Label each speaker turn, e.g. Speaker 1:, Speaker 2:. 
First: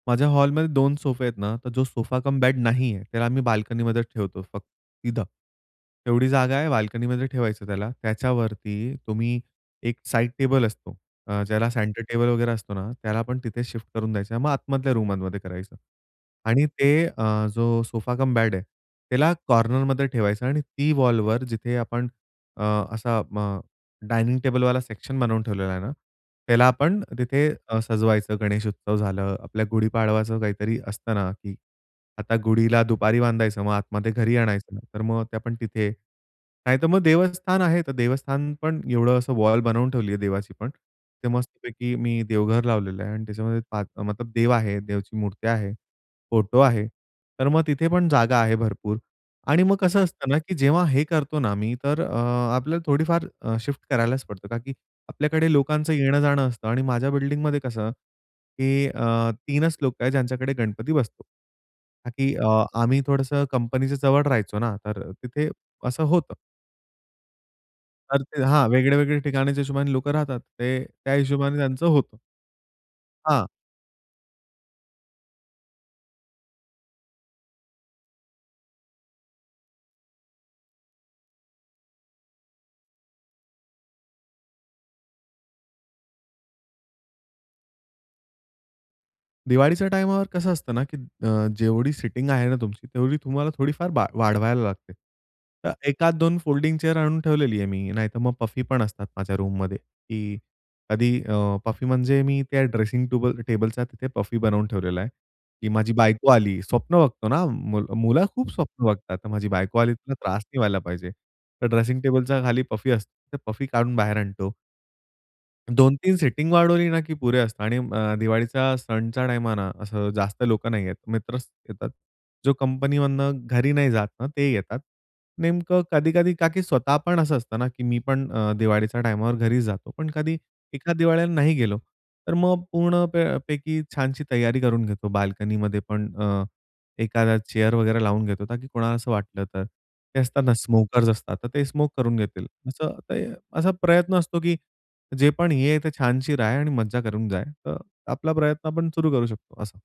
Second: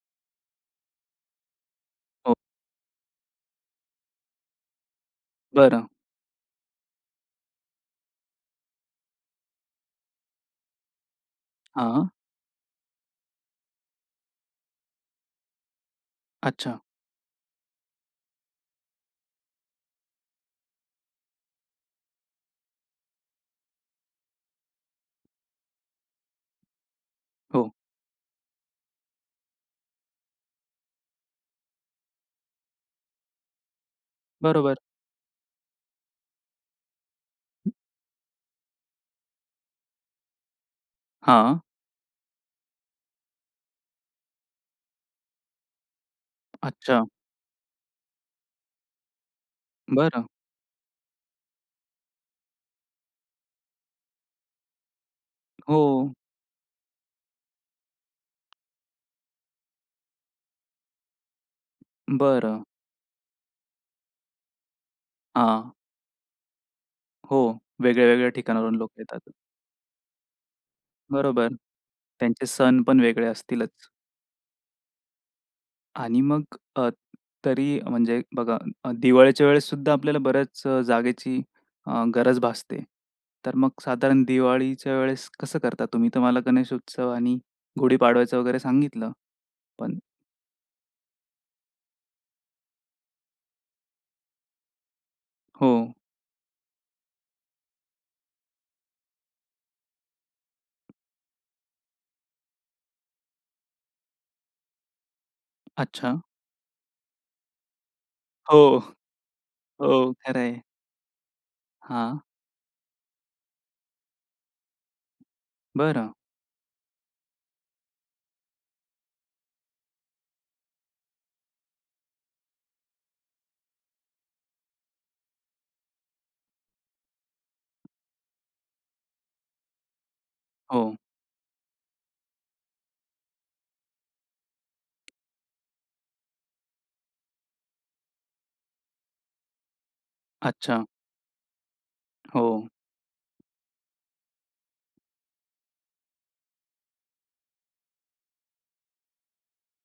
Speaker 1: माझ्या हॉलमध्ये 2 सोफे आहेत ना, तर जो सोफा
Speaker 2: ओके.
Speaker 1: कम बेड नाहीये, त्याला आम्ही बाल्कनीमध्ये ठेवतो फक्त तिथं.
Speaker 2: बरं.
Speaker 1: एवढी जागा आहे बाल्कनीमध्ये ठेवायचं त्याला, त्याच्यावरती तुम्ही एक साइड टेबल असतो, अ, ज्याला सेंटर
Speaker 2: हां.
Speaker 1: टेबल वगैरे असतो ना त्याला आपण तिथे शिफ्ट करून द्यायचं, मग आतमधल्या रूममध्ये करायचं. आणि
Speaker 2: अच्छा.
Speaker 1: ते अ, जो सोफा कम बेड आहे, त्याला कॉर्नरमध्ये ठेवायचं आणि ती वॉलवर जिथे आपण अ, असा अ, डायनिंग टेबलवाला सेक्शन बनवून ठेवलेला आहे ना, त्याला आपण तिथे
Speaker 2: हो.
Speaker 1: अ, सजवायचं. गणेश उत्सव झालं, आपल्या गुढीपाडवाचं काहीतरी असतं ना की आता गुढीला दुपारी बांधायचं मग आतमध्ये घरी
Speaker 2: बरोबर.
Speaker 1: आणायचं, तर मग आपण तिथे. नाहीतर मग देवस्थान आहे, तर देवस्थान पण एवढं असं वॉल बनवून ठेवली आहे देवाची पण. ते
Speaker 2: हां.
Speaker 1: मस्तपैकी मी देवघर लावलेलं आहे आणि त्याच्यामध्ये आत मतलब देव आहे, देवची मुरत्या आहे, फोटो आहे.
Speaker 2: अच्छा.
Speaker 1: तर मग तिथे पण जागा आहे भरपूर आणि मग कसं
Speaker 2: बरं.
Speaker 1: असतं ना, की जेव्हा हे करतो ना मी तर अ, आपल्याला थोडीफार अ, शिफ्ट करायलाच पडतं, का की आपल्याकडे लोकांचं
Speaker 2: हो.
Speaker 1: येणं-जाणं असतं आणि माझ्या बिल्डिंगमध्ये कसं की अ, 3च लोक आहेत ज्यांच्याकडे गणपती बसतो. ताकी
Speaker 2: बरं.
Speaker 1: आम्ही थोडंसं कंपनीच्या जवळ राहायचो ना तर तिथे
Speaker 2: हां.
Speaker 1: असं होतं.
Speaker 2: हो.
Speaker 1: तर
Speaker 2: वेगळ्या-वेगळ्या
Speaker 1: ते हां
Speaker 2: ठिकाणावरून लोक
Speaker 1: वेगळ्या-वेगळ्या
Speaker 2: येतात.
Speaker 1: ठिकाणीच्या हिशोबाने लोकं राहतात. ते त्या
Speaker 2: बरोबर.
Speaker 1: हिशोबाने त्यांचं होतं.
Speaker 2: त्यांचे सण पण वेगळे
Speaker 1: हां.
Speaker 2: असतीलच. आणि मग अ, तरी म्हणजे बघा अ, दिवाळीच्या वेळेस सुद्धा आपल्याला बऱ्याच अ, जागेची अ, गरज भासते. तर मग साधारण दिवाळीच्या वेळेस कसं करता तुम्ही? तर मला गणेश उत्सव आणि गुढी पाडवायचं वगैरे सांगितलं.
Speaker 1: दिवाळीच्या
Speaker 2: पण
Speaker 1: टाईमवर कसं असतं ना, की अ, जेवढी सिटिंग आहे ना तुमची, तेवढी तुम्हाला थोडीफार बा वाढवायला लागते. तर
Speaker 2: हो.
Speaker 1: एखाद 2 फोल्डिंग चेअर आणून ठेवलेली आहे मी, नाहीतर मग पफी पण असतात माझ्या रूममध्ये, की कधी अ, पफी म्हणजे मी त्या ड्रेसिंग टूबल अ, टेबलचा तिथे पफी बनवून ठेवलेला आहे की माझी
Speaker 2: अच्छा.
Speaker 1: बायको आली स्वप्न बघतो ना, मुलं खूप
Speaker 2: हो.
Speaker 1: स्वप्न बघतात. तर माझी बायको आली,
Speaker 2: हो,
Speaker 1: तिला
Speaker 2: खरं
Speaker 1: त्रास नाही
Speaker 2: आहे.
Speaker 1: व्हायला पाहिजे. तर ड्रेसिंग
Speaker 2: हां.
Speaker 1: टेबलच्या खाली पफी असते, तर पफी काढून बाहेर आणतो. दोन
Speaker 2: बरं.
Speaker 1: तीन सेटिंग वाढवली ना की पुरे असतं आणि अ, दिवाळीचा सणच्या टाईमला ना असं जास्त लोकं नाही येत. मित्रच येतात. जो कंपनीमधनं घरी नाही जात ना, ते येतात. नेमकं कधी-कधी का की स्वतः पण असं असतं ना की मी पण अ, दिवाळीच्या टाईमवर घरीच जातो. पण कधी
Speaker 2: हो.
Speaker 1: एखाद दिवाळीला नाही गेलो, तर मग पूर्ण प पैकी छानशी तैय्यारी करून घेतो. बाल्कनीमध्ये पण अ, एखादा चेअर वगैरे लावून घेतो, ताकी कोणाला असं वाटलं तर. ते असतात ना
Speaker 2: अच्छा.
Speaker 1: स्मोकर्स असतात, तर ते स्मोक करून घेतील.
Speaker 2: हो.
Speaker 1: असं ते असा प्रयत्न असतो, की जे पण हे आहे तर छानशी राय आणि मज्जा करून जाय. तर आपला प्रयत्न आपण सुरू करू शकतो असं.